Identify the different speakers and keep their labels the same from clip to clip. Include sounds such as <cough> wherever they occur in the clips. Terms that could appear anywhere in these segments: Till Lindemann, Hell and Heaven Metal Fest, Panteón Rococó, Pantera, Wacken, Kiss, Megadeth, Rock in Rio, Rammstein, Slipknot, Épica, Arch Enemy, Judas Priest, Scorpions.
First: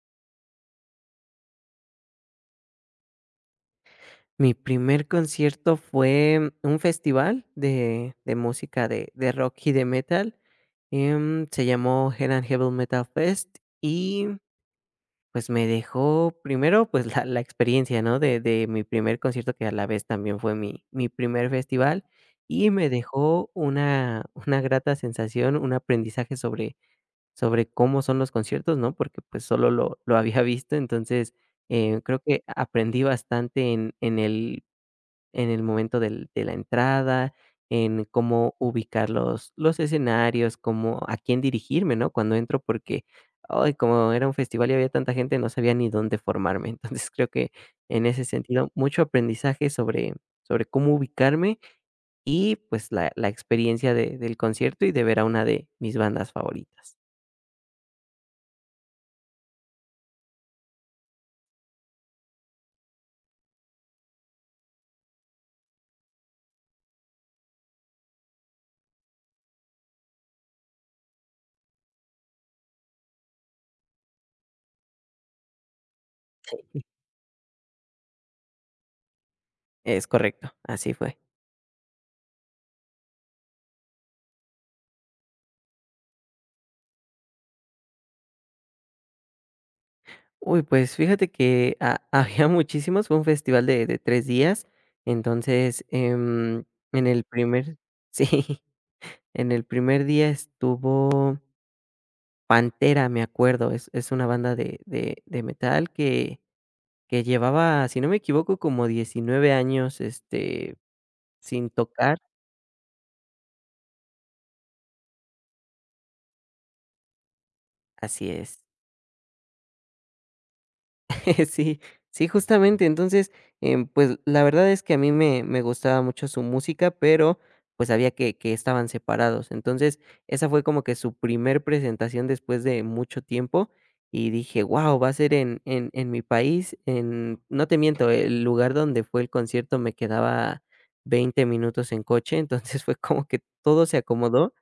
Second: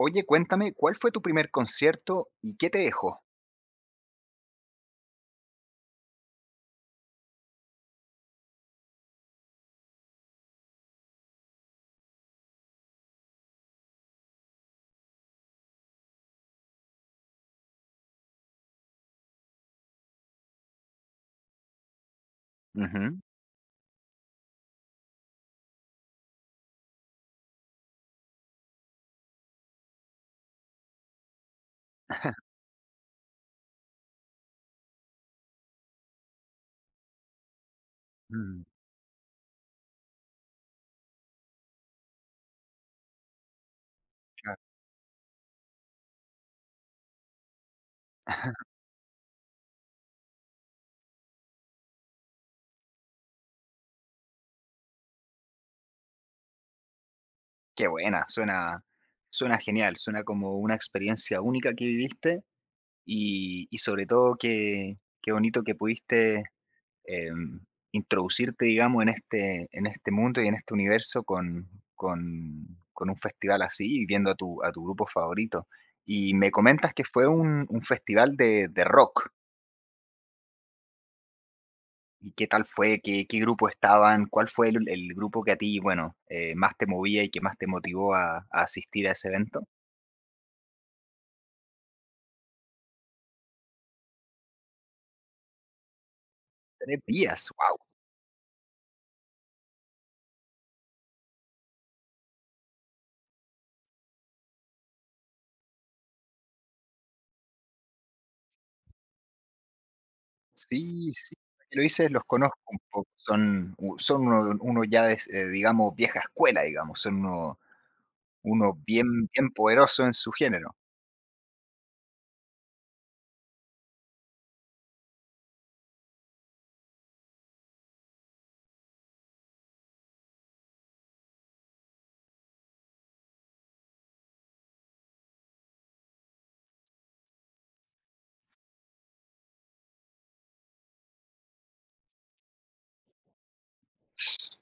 Speaker 1: Oye, cuéntame, ¿cuál fue tu primer concierto y qué te dejó?
Speaker 2: Mi primer concierto fue un festival de música de rock y de metal, se llamó Hell and Heaven Metal Fest y, pues, me dejó primero, pues, la experiencia, ¿no?, de mi primer concierto, que a la vez también fue mi primer festival, y me
Speaker 1: Ujú.
Speaker 2: dejó una grata sensación, un aprendizaje sobre cómo son los conciertos, ¿no?, porque, pues, solo lo había <laughs> visto. Entonces, creo que
Speaker 1: <laughs>
Speaker 2: aprendí bastante en el momento del de la entrada, en cómo
Speaker 1: Mm,
Speaker 2: ubicar los escenarios, cómo a quién dirigirme, ¿no?, cuando entro, porque, ay, como era un
Speaker 1: claro.
Speaker 2: festival y había tanta gente, no sabía ni dónde formarme. <laughs> Entonces, creo que en ese
Speaker 1: <laughs>
Speaker 2: sentido, mucho aprendizaje sobre cómo ubicarme y, pues, la experiencia de del concierto y de ver a una de mis bandas favoritas.
Speaker 1: Qué buena, suena genial, suena como una experiencia única que viviste y sobre todo qué, bonito que pudiste em, introducirte, digamos, en este mundo y en este universo con, con un festival así y viendo a tu, grupo favorito. Y me comentas que fue un, festival de rock.
Speaker 2: Es correcto, así fue.
Speaker 1: ¿Y qué tal fue? ¿Qué grupo estaban? ¿Cuál fue el grupo que a ti, bueno, más te movía y que más te motivó a asistir a ese evento?
Speaker 2: Uy, pues fíjate que ha <laughs> había muchísimos. Fue un festival de 3 días. Entonces,
Speaker 1: 3
Speaker 2: en el
Speaker 1: días,
Speaker 2: primer
Speaker 1: wow.
Speaker 2: <laughs> sí, en el primer día estuvo Pantera, me acuerdo, es una banda de metal que llevaba, si no me equivoco, como 19 años,
Speaker 1: Sí, sí,
Speaker 2: sin
Speaker 1: lo hice,
Speaker 2: tocar.
Speaker 1: los conozco un poco. Son uno uno ya es, digamos, vieja escuela, digamos, son uno
Speaker 2: Así es.
Speaker 1: uno bien poderoso en su género.
Speaker 2: <laughs> Sí, sí, justamente. Entonces, pues, la verdad es que a mí me gustaba mucho su música, pero, pues, sabía que estaban separados. Entonces, esa fue como que su primer presentación después de mucho tiempo, y dije: "¡Wow, va a ser en mi país!", en no te miento, el lugar donde fue el concierto me quedaba 20 minutos en coche. <laughs> Entonces fue como que todo se acomodó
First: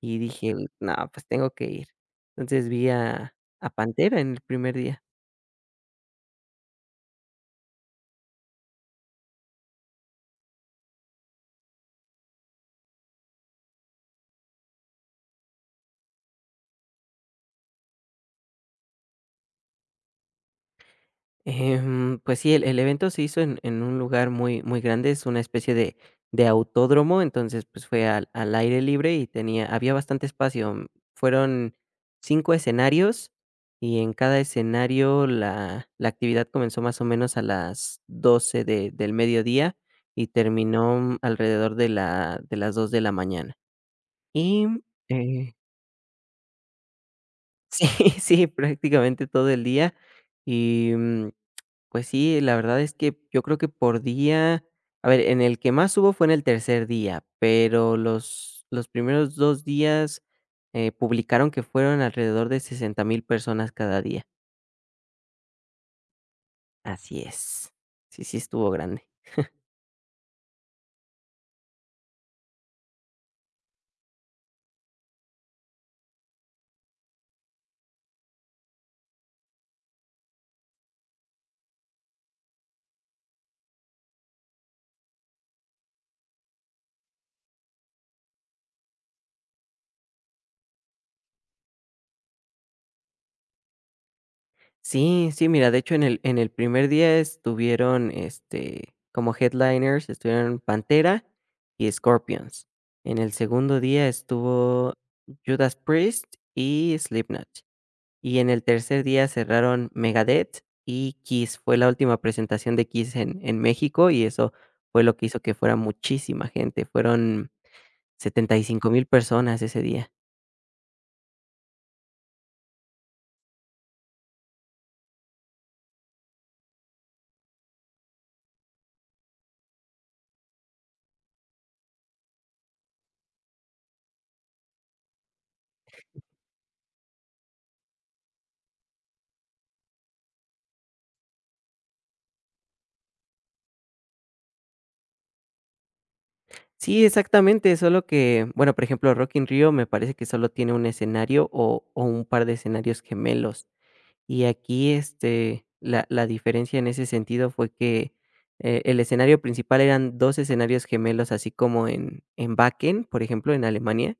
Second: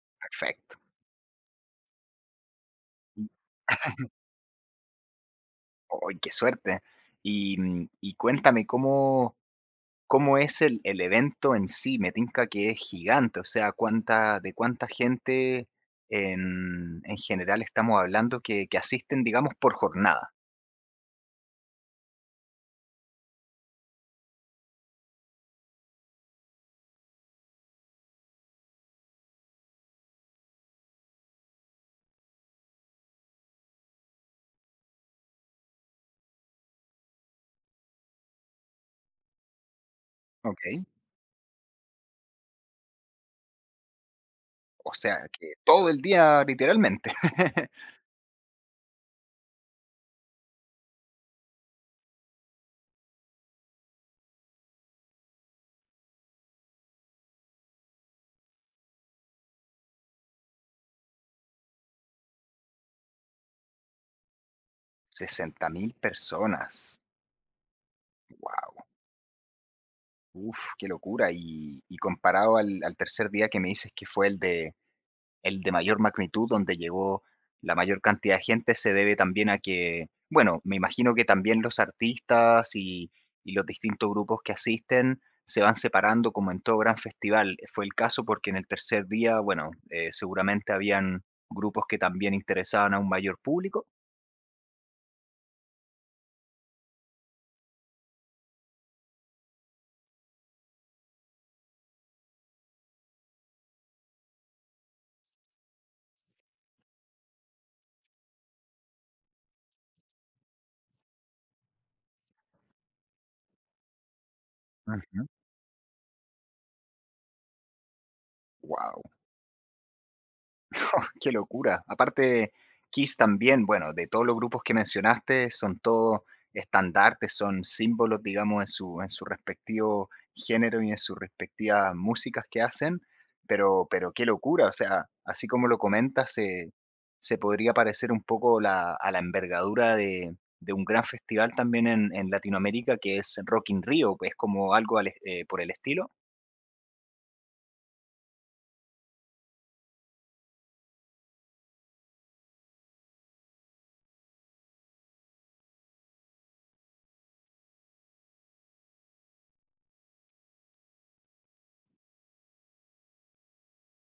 Speaker 2: y dije:
Speaker 1: Perfecto.
Speaker 2: "No, pues tengo que ir". Entonces vi a Pantera en el primer día.
Speaker 1: ¡Ay, qué suerte! Y, y cuéntame, ¿cómo es el evento en sí? Me tinca que es gigante, o sea, cuánta gente en general estamos hablando que asisten, digamos, por jornada?
Speaker 2: Pues sí, el evento se hizo en un lugar muy muy grande, es una especie de autódromo. Entonces, pues, fue al aire libre y tenía había bastante espacio. Fueron 5 escenarios, y en cada escenario la actividad comenzó más o menos a las 12 de del mediodía y
Speaker 1: ¿Ok?
Speaker 2: terminó, alrededor de las 2 de la mañana. Y,
Speaker 1: O sea, que
Speaker 2: eh,
Speaker 1: todo el día, literalmente. <laughs>
Speaker 2: <laughs> sí, sí, prácticamente todo el día, y, pues sí, la verdad es que yo creo que por día, a ver, en el que más hubo fue en el tercer día, pero los primeros dos días, publicaron que fueron alrededor de 60,000 personas cada día.
Speaker 1: 60.000 personas.
Speaker 2: Así es. Sí, sí, estuvo
Speaker 1: Wow.
Speaker 2: grande.
Speaker 1: Uf, qué locura. Y comparado al tercer día que me dices que fue el de mayor magnitud, donde llegó la mayor cantidad de gente, se debe también a que, bueno, me imagino que también los artistas y los distintos grupos que asisten se van separando como en todo gran festival. Fue el caso porque en el tercer día, bueno, seguramente habían grupos que también interesaban a un mayor público.
Speaker 2: Sí, sí, mira, de hecho en el primer día estuvieron, como headliners, estuvieron Pantera y Scorpions. En el segundo día estuvo Judas Priest y Slipknot. Y en el tercer día cerraron Megadeth y Kiss. Fue la última presentación de Kiss en México, y eso fue lo que hizo que fuera muchísima gente. Fueron setenta y cinco
Speaker 1: Wow.
Speaker 2: mil personas ese día.
Speaker 1: <laughs> Qué locura. Aparte, Kiss también, bueno, de todos los grupos que mencionaste, son todos estandartes, son símbolos, digamos, en su, respectivo género y en sus respectivas músicas que hacen, pero qué locura, o sea, así como lo comentas, se podría parecer un poco a la envergadura de, un gran festival también en Latinoamérica que es Rock in Rio, es como algo por el estilo.
Speaker 2: Sí, exactamente, solo que, bueno, por ejemplo, Rock in Rio me parece que solo tiene un escenario o un par de escenarios gemelos. Y aquí, la diferencia en ese sentido fue que, el escenario principal eran 2 escenarios gemelos, así como en Wacken, por ejemplo, en Alemania.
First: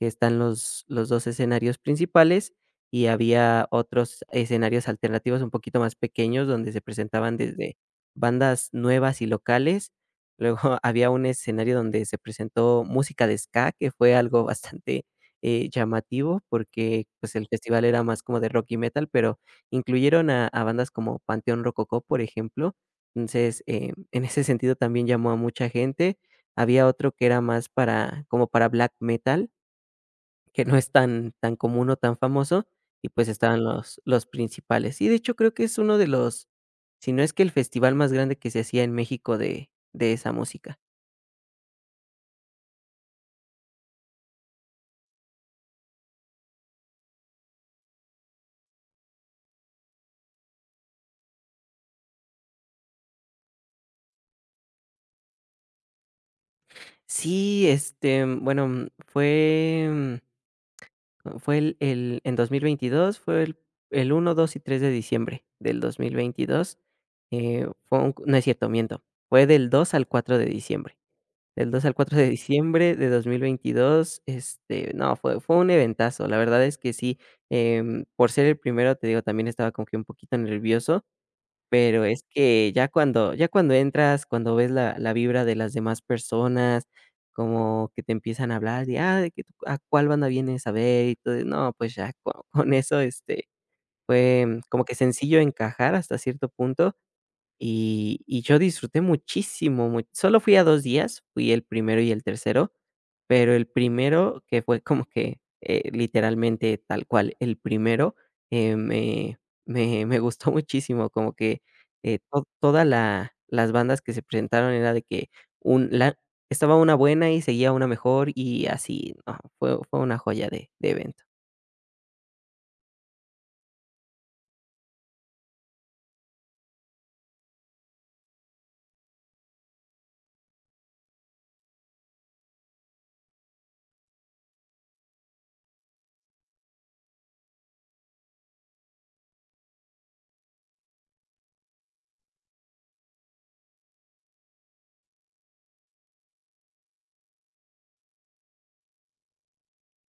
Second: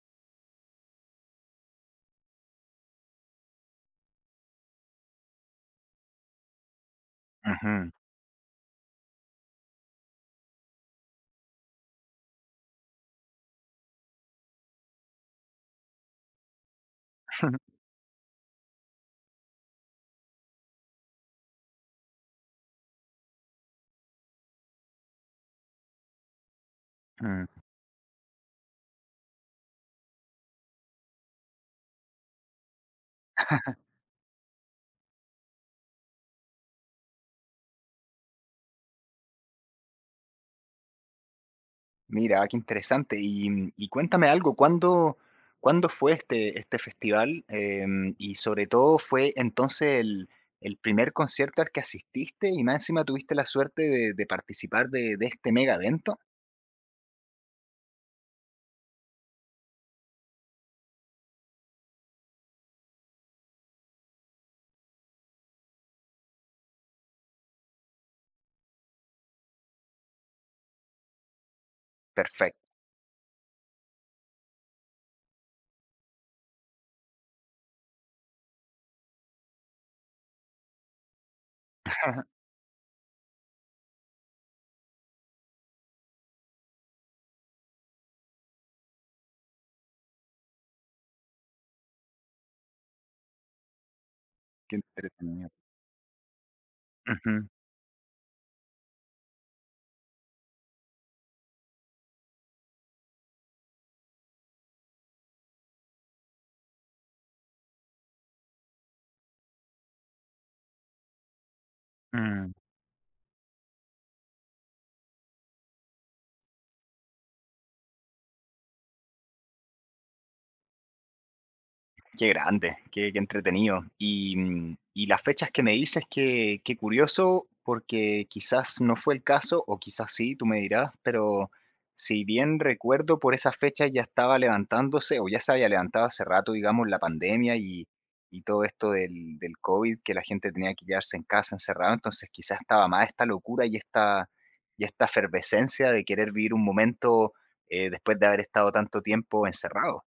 Speaker 2: Que están los 2 escenarios principales, y había otros escenarios alternativos un poquito más pequeños, donde se presentaban desde
Speaker 1: Ujú.
Speaker 2: bandas nuevas y locales. Luego <laughs> había un escenario donde se presentó música de ska, que fue algo bastante, llamativo, porque, pues, el
Speaker 1: <laughs>
Speaker 2: festival era más como de rock y metal, pero incluyeron a bandas como Panteón Rococó, por ejemplo. Entonces, en ese sentido también llamó a mucha gente. Había otro que era más para como para black metal, que no es tan común o tan famoso, y pues estaban los principales. Y de hecho creo que es uno de si no es que el festival más grande que se hacía en México de esa música.
Speaker 1: Mira, qué interesante. Y cuéntame algo, ¿cuándo fue este, festival? Y sobre todo, ¿fue entonces el primer concierto al que asististe y más encima tuviste la suerte de, participar de este mega evento?
Speaker 2: Sí, bueno, fue el en 2022, fue el 1, 2 y 3 de diciembre del 2022. Fue un No es cierto, miento, fue del 2 al 4 de diciembre. Del dos al cuatro de
Speaker 1: Perfecto.
Speaker 2: diciembre de dos mil veintidós No, fue un eventazo. La verdad es que sí. Por ser el primero, te digo, también estaba como que un poquito nervioso, pero es
Speaker 1: <laughs>
Speaker 2: que ya cuando entras, cuando ves la vibra de las demás personas, como que te empiezan a hablar de: "Ah, de que tú, ¿a cuál banda vienes a ver?", y todo. No, pues ya <laughs> co con eso, fue
Speaker 1: Qué
Speaker 2: como que sencillo
Speaker 1: entretenido.
Speaker 2: encajar hasta cierto punto.
Speaker 1: Ujú,
Speaker 2: Y yo disfruté muchísimo, mu solo fui a 2 días, fui el primero y el tercero, pero el primero, que fue como que, literalmente tal cual, el primero, eh, me me gustó <laughs> muchísimo, como que, to
Speaker 1: mm.
Speaker 2: toda la las bandas que se presentaron era de que un la estaba una buena y seguía una mejor y así, no, fue una joya de evento.
Speaker 1: Qué grande, qué, qué, entretenido. Y, y las fechas que me dices, qué curioso, porque quizás no fue el caso, o quizás sí, tú me dirás, pero si bien recuerdo, por esa fecha ya estaba levantándose, o ya se había levantado hace rato, digamos, la pandemia y todo esto del, COVID, que la gente tenía que quedarse en casa encerrado, entonces quizás estaba más esta locura y esta efervescencia de querer vivir un momento después de haber estado tanto tiempo encerrado.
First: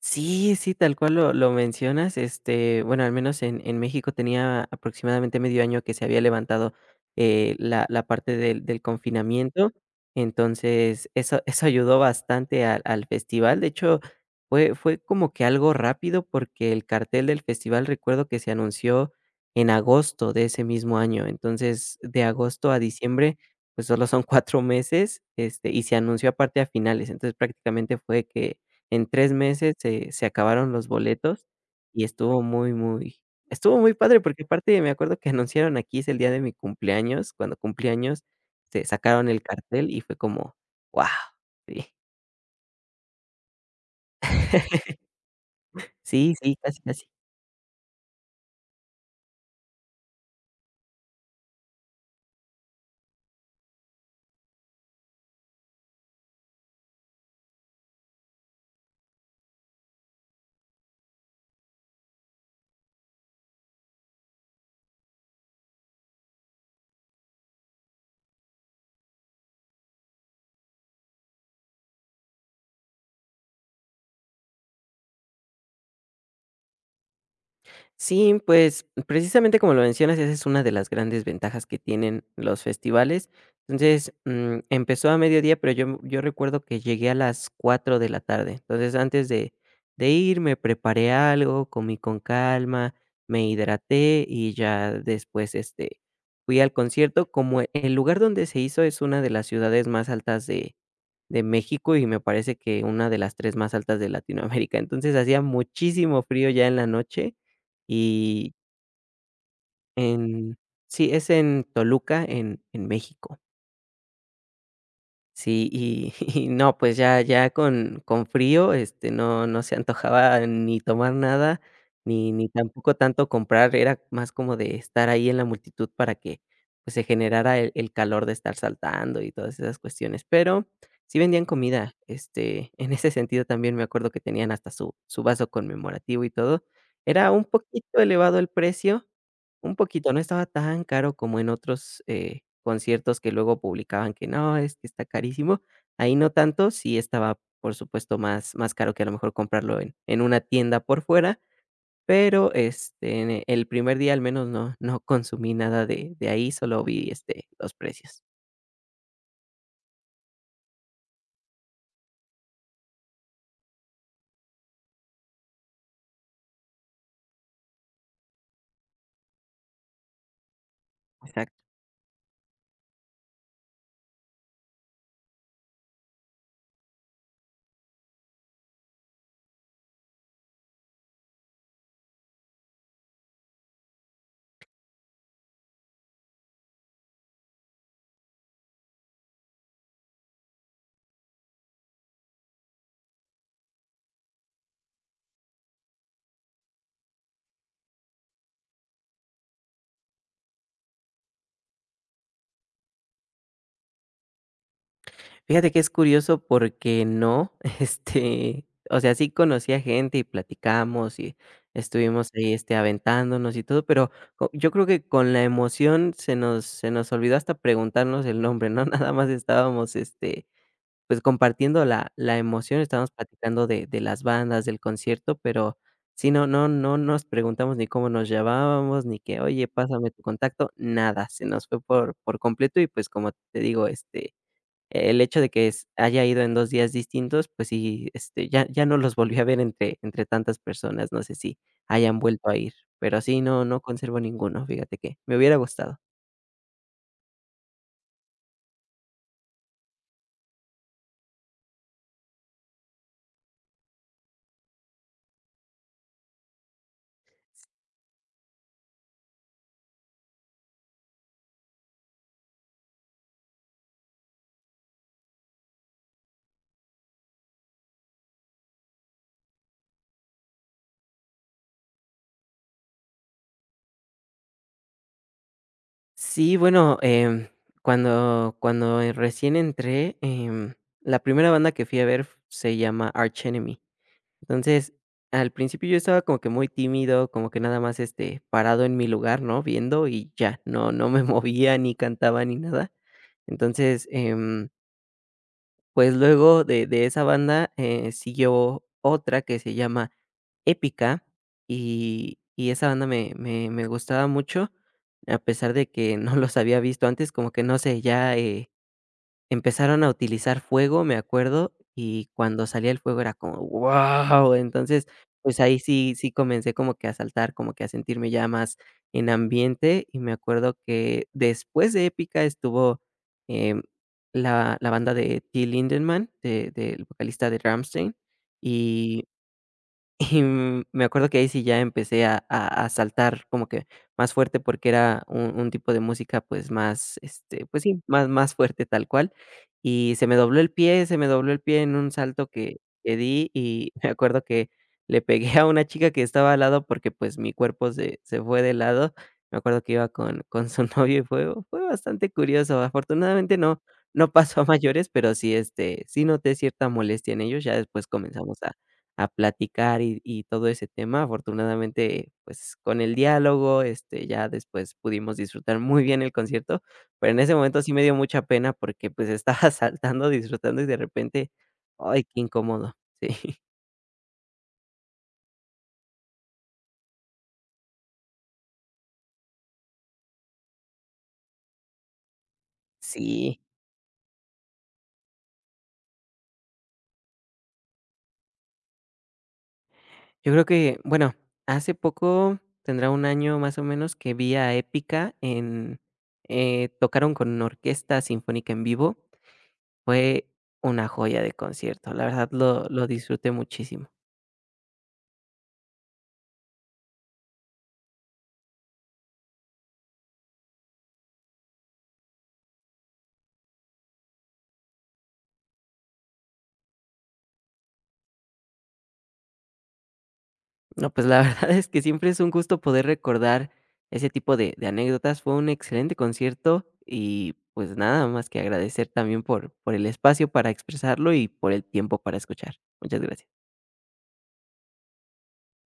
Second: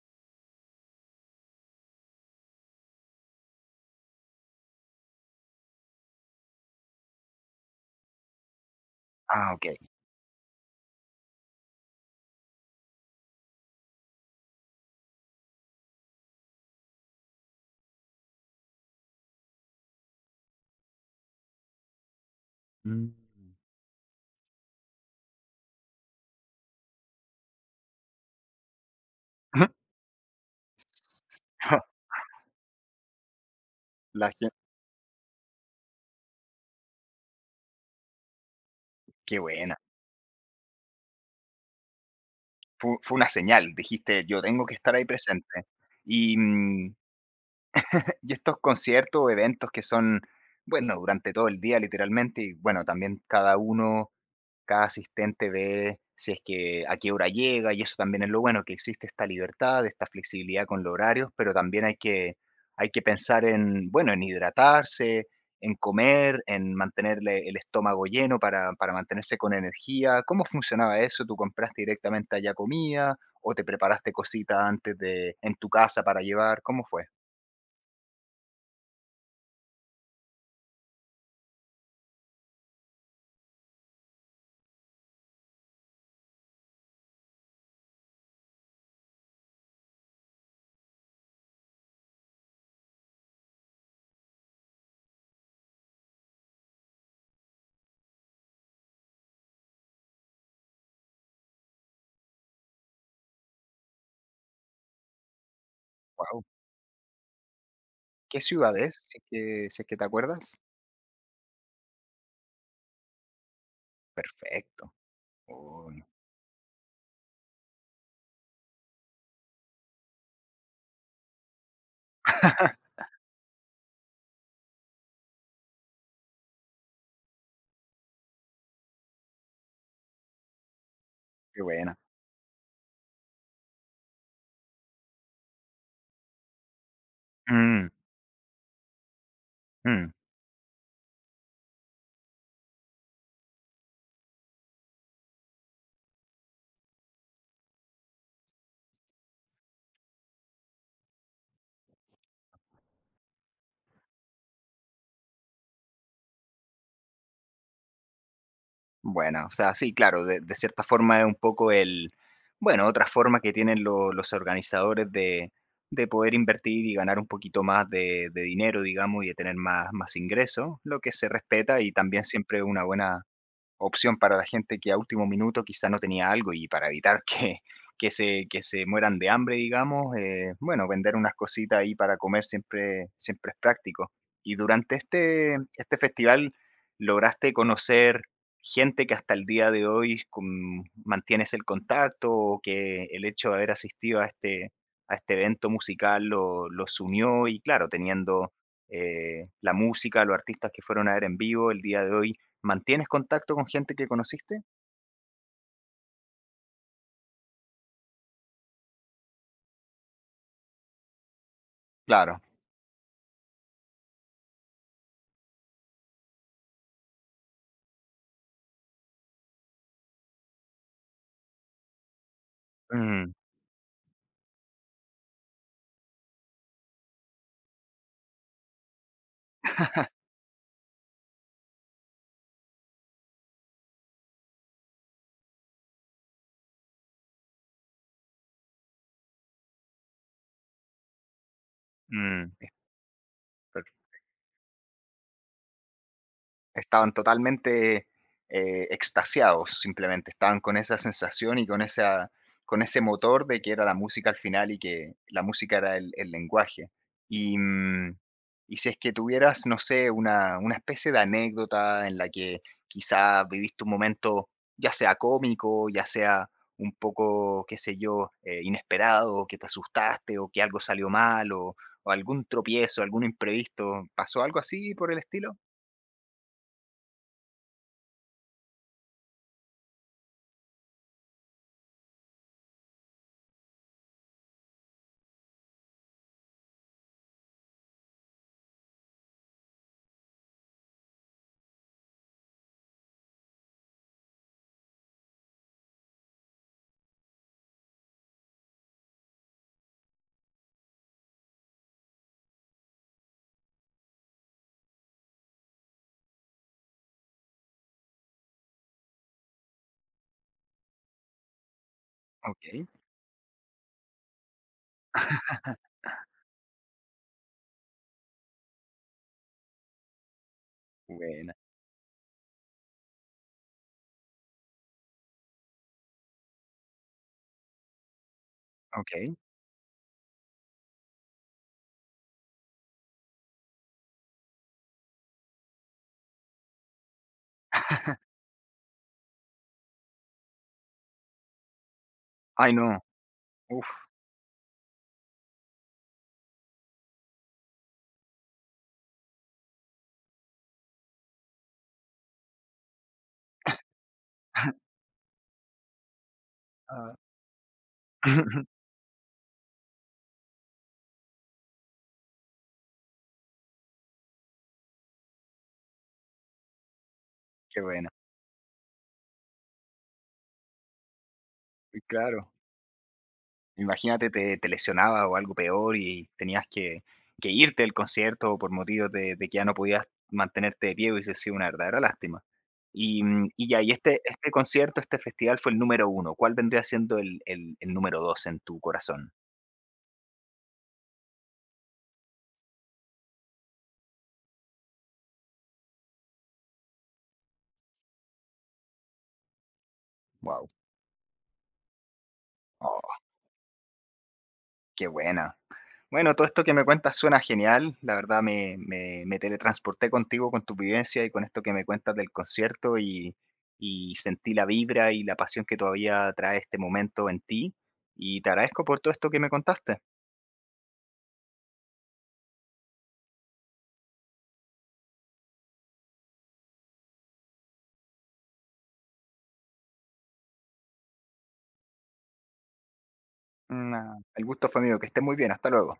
Speaker 2: Sí, sí, tal cual lo mencionas. Bueno, al menos en México tenía aproximadamente medio año que se había levantado, la parte del
Speaker 1: Ah, ok.
Speaker 2: confinamiento. Entonces, eso, <laughs> eso ayudó bastante al festival. De hecho, fue como que algo rápido porque el cartel del festival recuerdo que se anunció en agosto de ese mismo año. Entonces, de agosto a diciembre, pues solo son <laughs> 4 meses, y se anunció aparte a finales. Entonces, prácticamente fue que en 3 meses
Speaker 1: <laughs>
Speaker 2: se acabaron los boletos y
Speaker 1: <laughs>
Speaker 2: estuvo muy padre,
Speaker 1: La
Speaker 2: porque
Speaker 1: gen
Speaker 2: aparte me acuerdo que <laughs> anunciaron, aquí es el día de mi cumpleaños, cuando cumplí años, se sacaron
Speaker 1: qué
Speaker 2: el
Speaker 1: buena.
Speaker 2: cartel y fue como: "¡Wow!". Sí.
Speaker 1: Fu fue una señal, dijiste: "Yo tengo que
Speaker 2: <laughs>
Speaker 1: estar ahí presente".
Speaker 2: Sí,
Speaker 1: Y,
Speaker 2: sí, casi, casi.
Speaker 1: <laughs> y estos conciertos o eventos que son, bueno, durante todo el día, literalmente, y bueno, también cada asistente ve si es que a qué hora llega, y eso también es lo bueno, que existe esta libertad, esta flexibilidad con los horarios, pero también hay que, pensar en, bueno, en hidratarse, en comer, en mantenerle el estómago lleno para mantenerse con energía. ¿Cómo funcionaba eso? ¿Tú compraste directamente allá comida o te preparaste cositas antes de en tu casa para llevar? ¿Cómo fue?
Speaker 2: Sí, pues, precisamente como lo mencionas, esa es una de las grandes ventajas que tienen los festivales. Entonces, empezó a mediodía, pero yo recuerdo que llegué a las 4 de la tarde. Entonces, antes de ir, me preparé algo, comí con calma, me hidraté y ya después, fui al concierto. Como el lugar donde se hizo es una de las ciudades más altas de México y me parece que una de las 3 más altas de Latinoamérica. Entonces, hacía muchísimo
Speaker 1: Wow.
Speaker 2: frío ya en la noche
Speaker 1: ¿Qué
Speaker 2: y
Speaker 1: ciudad es? si es que, te
Speaker 2: en
Speaker 1: acuerdas.
Speaker 2: sí, es en Toluca, en México.
Speaker 1: Perfecto.
Speaker 2: Sí,
Speaker 1: Uy,
Speaker 2: y <laughs> y no, pues ya con frío, no se antojaba ni tomar nada, ni tampoco
Speaker 1: <laughs>
Speaker 2: tanto comprar, era más como de estar ahí en la multitud para que, pues, se generara el calor de estar saltando y todas esas cuestiones, pero sí vendían
Speaker 1: qué
Speaker 2: comida,
Speaker 1: buena.
Speaker 2: en ese sentido también me acuerdo que tenían hasta su vaso conmemorativo y todo. Era un
Speaker 1: Mm,
Speaker 2: poquito elevado el precio, un
Speaker 1: mm.
Speaker 2: poquito, no estaba tan caro como en otros, conciertos que luego publicaban que no, es que está carísimo. Ahí no tanto, sí estaba, por supuesto, más caro que a lo mejor comprarlo en una tienda por fuera, pero, el primer día al menos no consumí nada de ahí, solo vi, los precios.
Speaker 1: Bueno, o sea, sí, claro, de cierta forma es un poco bueno, otra forma que tienen los organizadores de, poder invertir y ganar un poquito más de, dinero, digamos, y de tener más ingresos, lo que se respeta y también siempre una buena opción para la gente que a último minuto quizá no tenía algo y para evitar <laughs> que se mueran de hambre, digamos, bueno, vender unas cositas ahí para comer siempre es práctico. Y durante este festival, ¿lograste conocer gente que hasta el día de hoy con mantienes el contacto o que el hecho de haber asistido a este evento musical lo los unió? Y claro, teniendo, la música, los artistas que fueron a ver en vivo, el día de hoy, ¿mantienes contacto con gente que conociste?
Speaker 2: Fíjate que es curioso porque no, <laughs> o sea, sí conocí a gente y platicamos y estuvimos
Speaker 1: Claro.
Speaker 2: ahí, aventándonos y todo, pero yo creo que con la emoción se nos olvidó hasta preguntarnos el nombre, ¿no? <laughs> Nada más estábamos, pues compartiendo la emoción, estábamos
Speaker 1: Mm,
Speaker 2: platicando de las bandas, del concierto, pero sí, no, no, no nos preguntamos ni cómo nos llamábamos, ni que, oye, pásame tu contacto, nada, se nos fue por completo. Y pues como te digo, el hecho de que s haya ido en 2 días distintos, pues sí, ya no los volví a ver entre tantas personas, no sé si hayan vuelto a
Speaker 1: mm.
Speaker 2: ir, pero sí, no conservo ninguno, fíjate que me hubiera gustado.
Speaker 1: Estaban totalmente, extasiados, simplemente. Estaban con esa sensación y con ese motor de que era la música al final y que la música era el lenguaje. Y, y si es que tuvieras, no sé, una especie de anécdota en la que quizá viviste un momento, ya sea cómico, ya sea un poco, qué sé yo, inesperado, que te asustaste o que algo salió mal o algún tropiezo, algún imprevisto, ¿pasó algo así por el estilo?
Speaker 2: Sí, bueno, recién entré, la primera banda que fui a ver se llama Arch Enemy. Entonces, al principio yo estaba como que muy tímido, como que nada más, parado en mi lugar, ¿no?, viendo y ya, no me <laughs> movía, ni cantaba, ni nada. Entonces, pues luego de esa banda, siguió otra que se llama Épica, y esa banda me gustaba mucho, a pesar de que no los había visto antes, como que no sé, ya. Empezaron a utilizar fuego, me acuerdo, y cuando
Speaker 1: Ok.
Speaker 2: salía el fuego era como: "¡Wow!". Entonces, pues, ahí sí comencé como que a saltar, como que a sentirme ya más en ambiente, y me acuerdo que
Speaker 1: Buena,
Speaker 2: después de Épica estuvo, em, la banda de Till Lindemann, de del vocalista de Rammstein, y
Speaker 1: okey.
Speaker 2: y me acuerdo que ahí sí ya empecé a saltar como que más fuerte, porque era un tipo de música, pues, más, pues sí, más
Speaker 1: <laughs>
Speaker 2: más fuerte, tal cual. Y se me dobló el pie, se me dobló el pie en un salto
Speaker 1: Ay,
Speaker 2: que
Speaker 1: no,
Speaker 2: que di, y <laughs>
Speaker 1: uf,
Speaker 2: me acuerdo que le pegué a una chica que estaba al lado porque, pues, mi cuerpo se fue de lado. Me acuerdo que iba con su <laughs> novio y fue bastante curioso. Afortunadamente no pasó a
Speaker 1: <laughs>
Speaker 2: mayores, pero sí, sí noté cierta
Speaker 1: ah,
Speaker 2: molestia en ellos. Ya después comenzamos a
Speaker 1: <laughs>
Speaker 2: a platicar y todo ese tema. Afortunadamente, pues, con el diálogo, ya después pudimos disfrutar muy bien el concierto, pero en ese
Speaker 1: qué
Speaker 2: momento sí me
Speaker 1: buena.
Speaker 2: dio mucha pena porque, pues, estaba <laughs> saltando, disfrutando y de repente,
Speaker 1: Y
Speaker 2: ay, qué
Speaker 1: claro,
Speaker 2: incómodo. Sí, <laughs>
Speaker 1: imagínate, te lesionabas o algo peor y tenías que irte del concierto por motivos de que ya no podías mantenerte de pie, hubiese sido una verdadera lástima. Y,
Speaker 2: sí.
Speaker 1: y ya, y este concierto, este festival fue el número uno. ¿Cuál vendría siendo el número 2 en tu corazón?
Speaker 2: Yo creo que, bueno, hace poco, tendrá un año más o menos, que vi a Épica en tocaron con una orquesta sinfónica en vivo. Fue
Speaker 1: Wow,
Speaker 2: una joya de concierto. La verdad lo disfruté muchísimo.
Speaker 1: qué buena. Bueno, todo esto que me cuentas suena genial. La verdad me teletransporté contigo, con tu vivencia y con esto que me cuentas del concierto y sentí la vibra y la pasión que todavía trae este momento en ti. Y te agradezco por todo esto que me contaste.
Speaker 2: No, pues la <laughs> verdad es que siempre es un gusto poder recordar ese tipo de anécdotas. Fue un excelente concierto y pues nada más que agradecer también por el espacio para expresarlo y por el tiempo para escuchar. Muchas gracias.
Speaker 1: El gusto fue mío. Que estés muy bien. Hasta luego.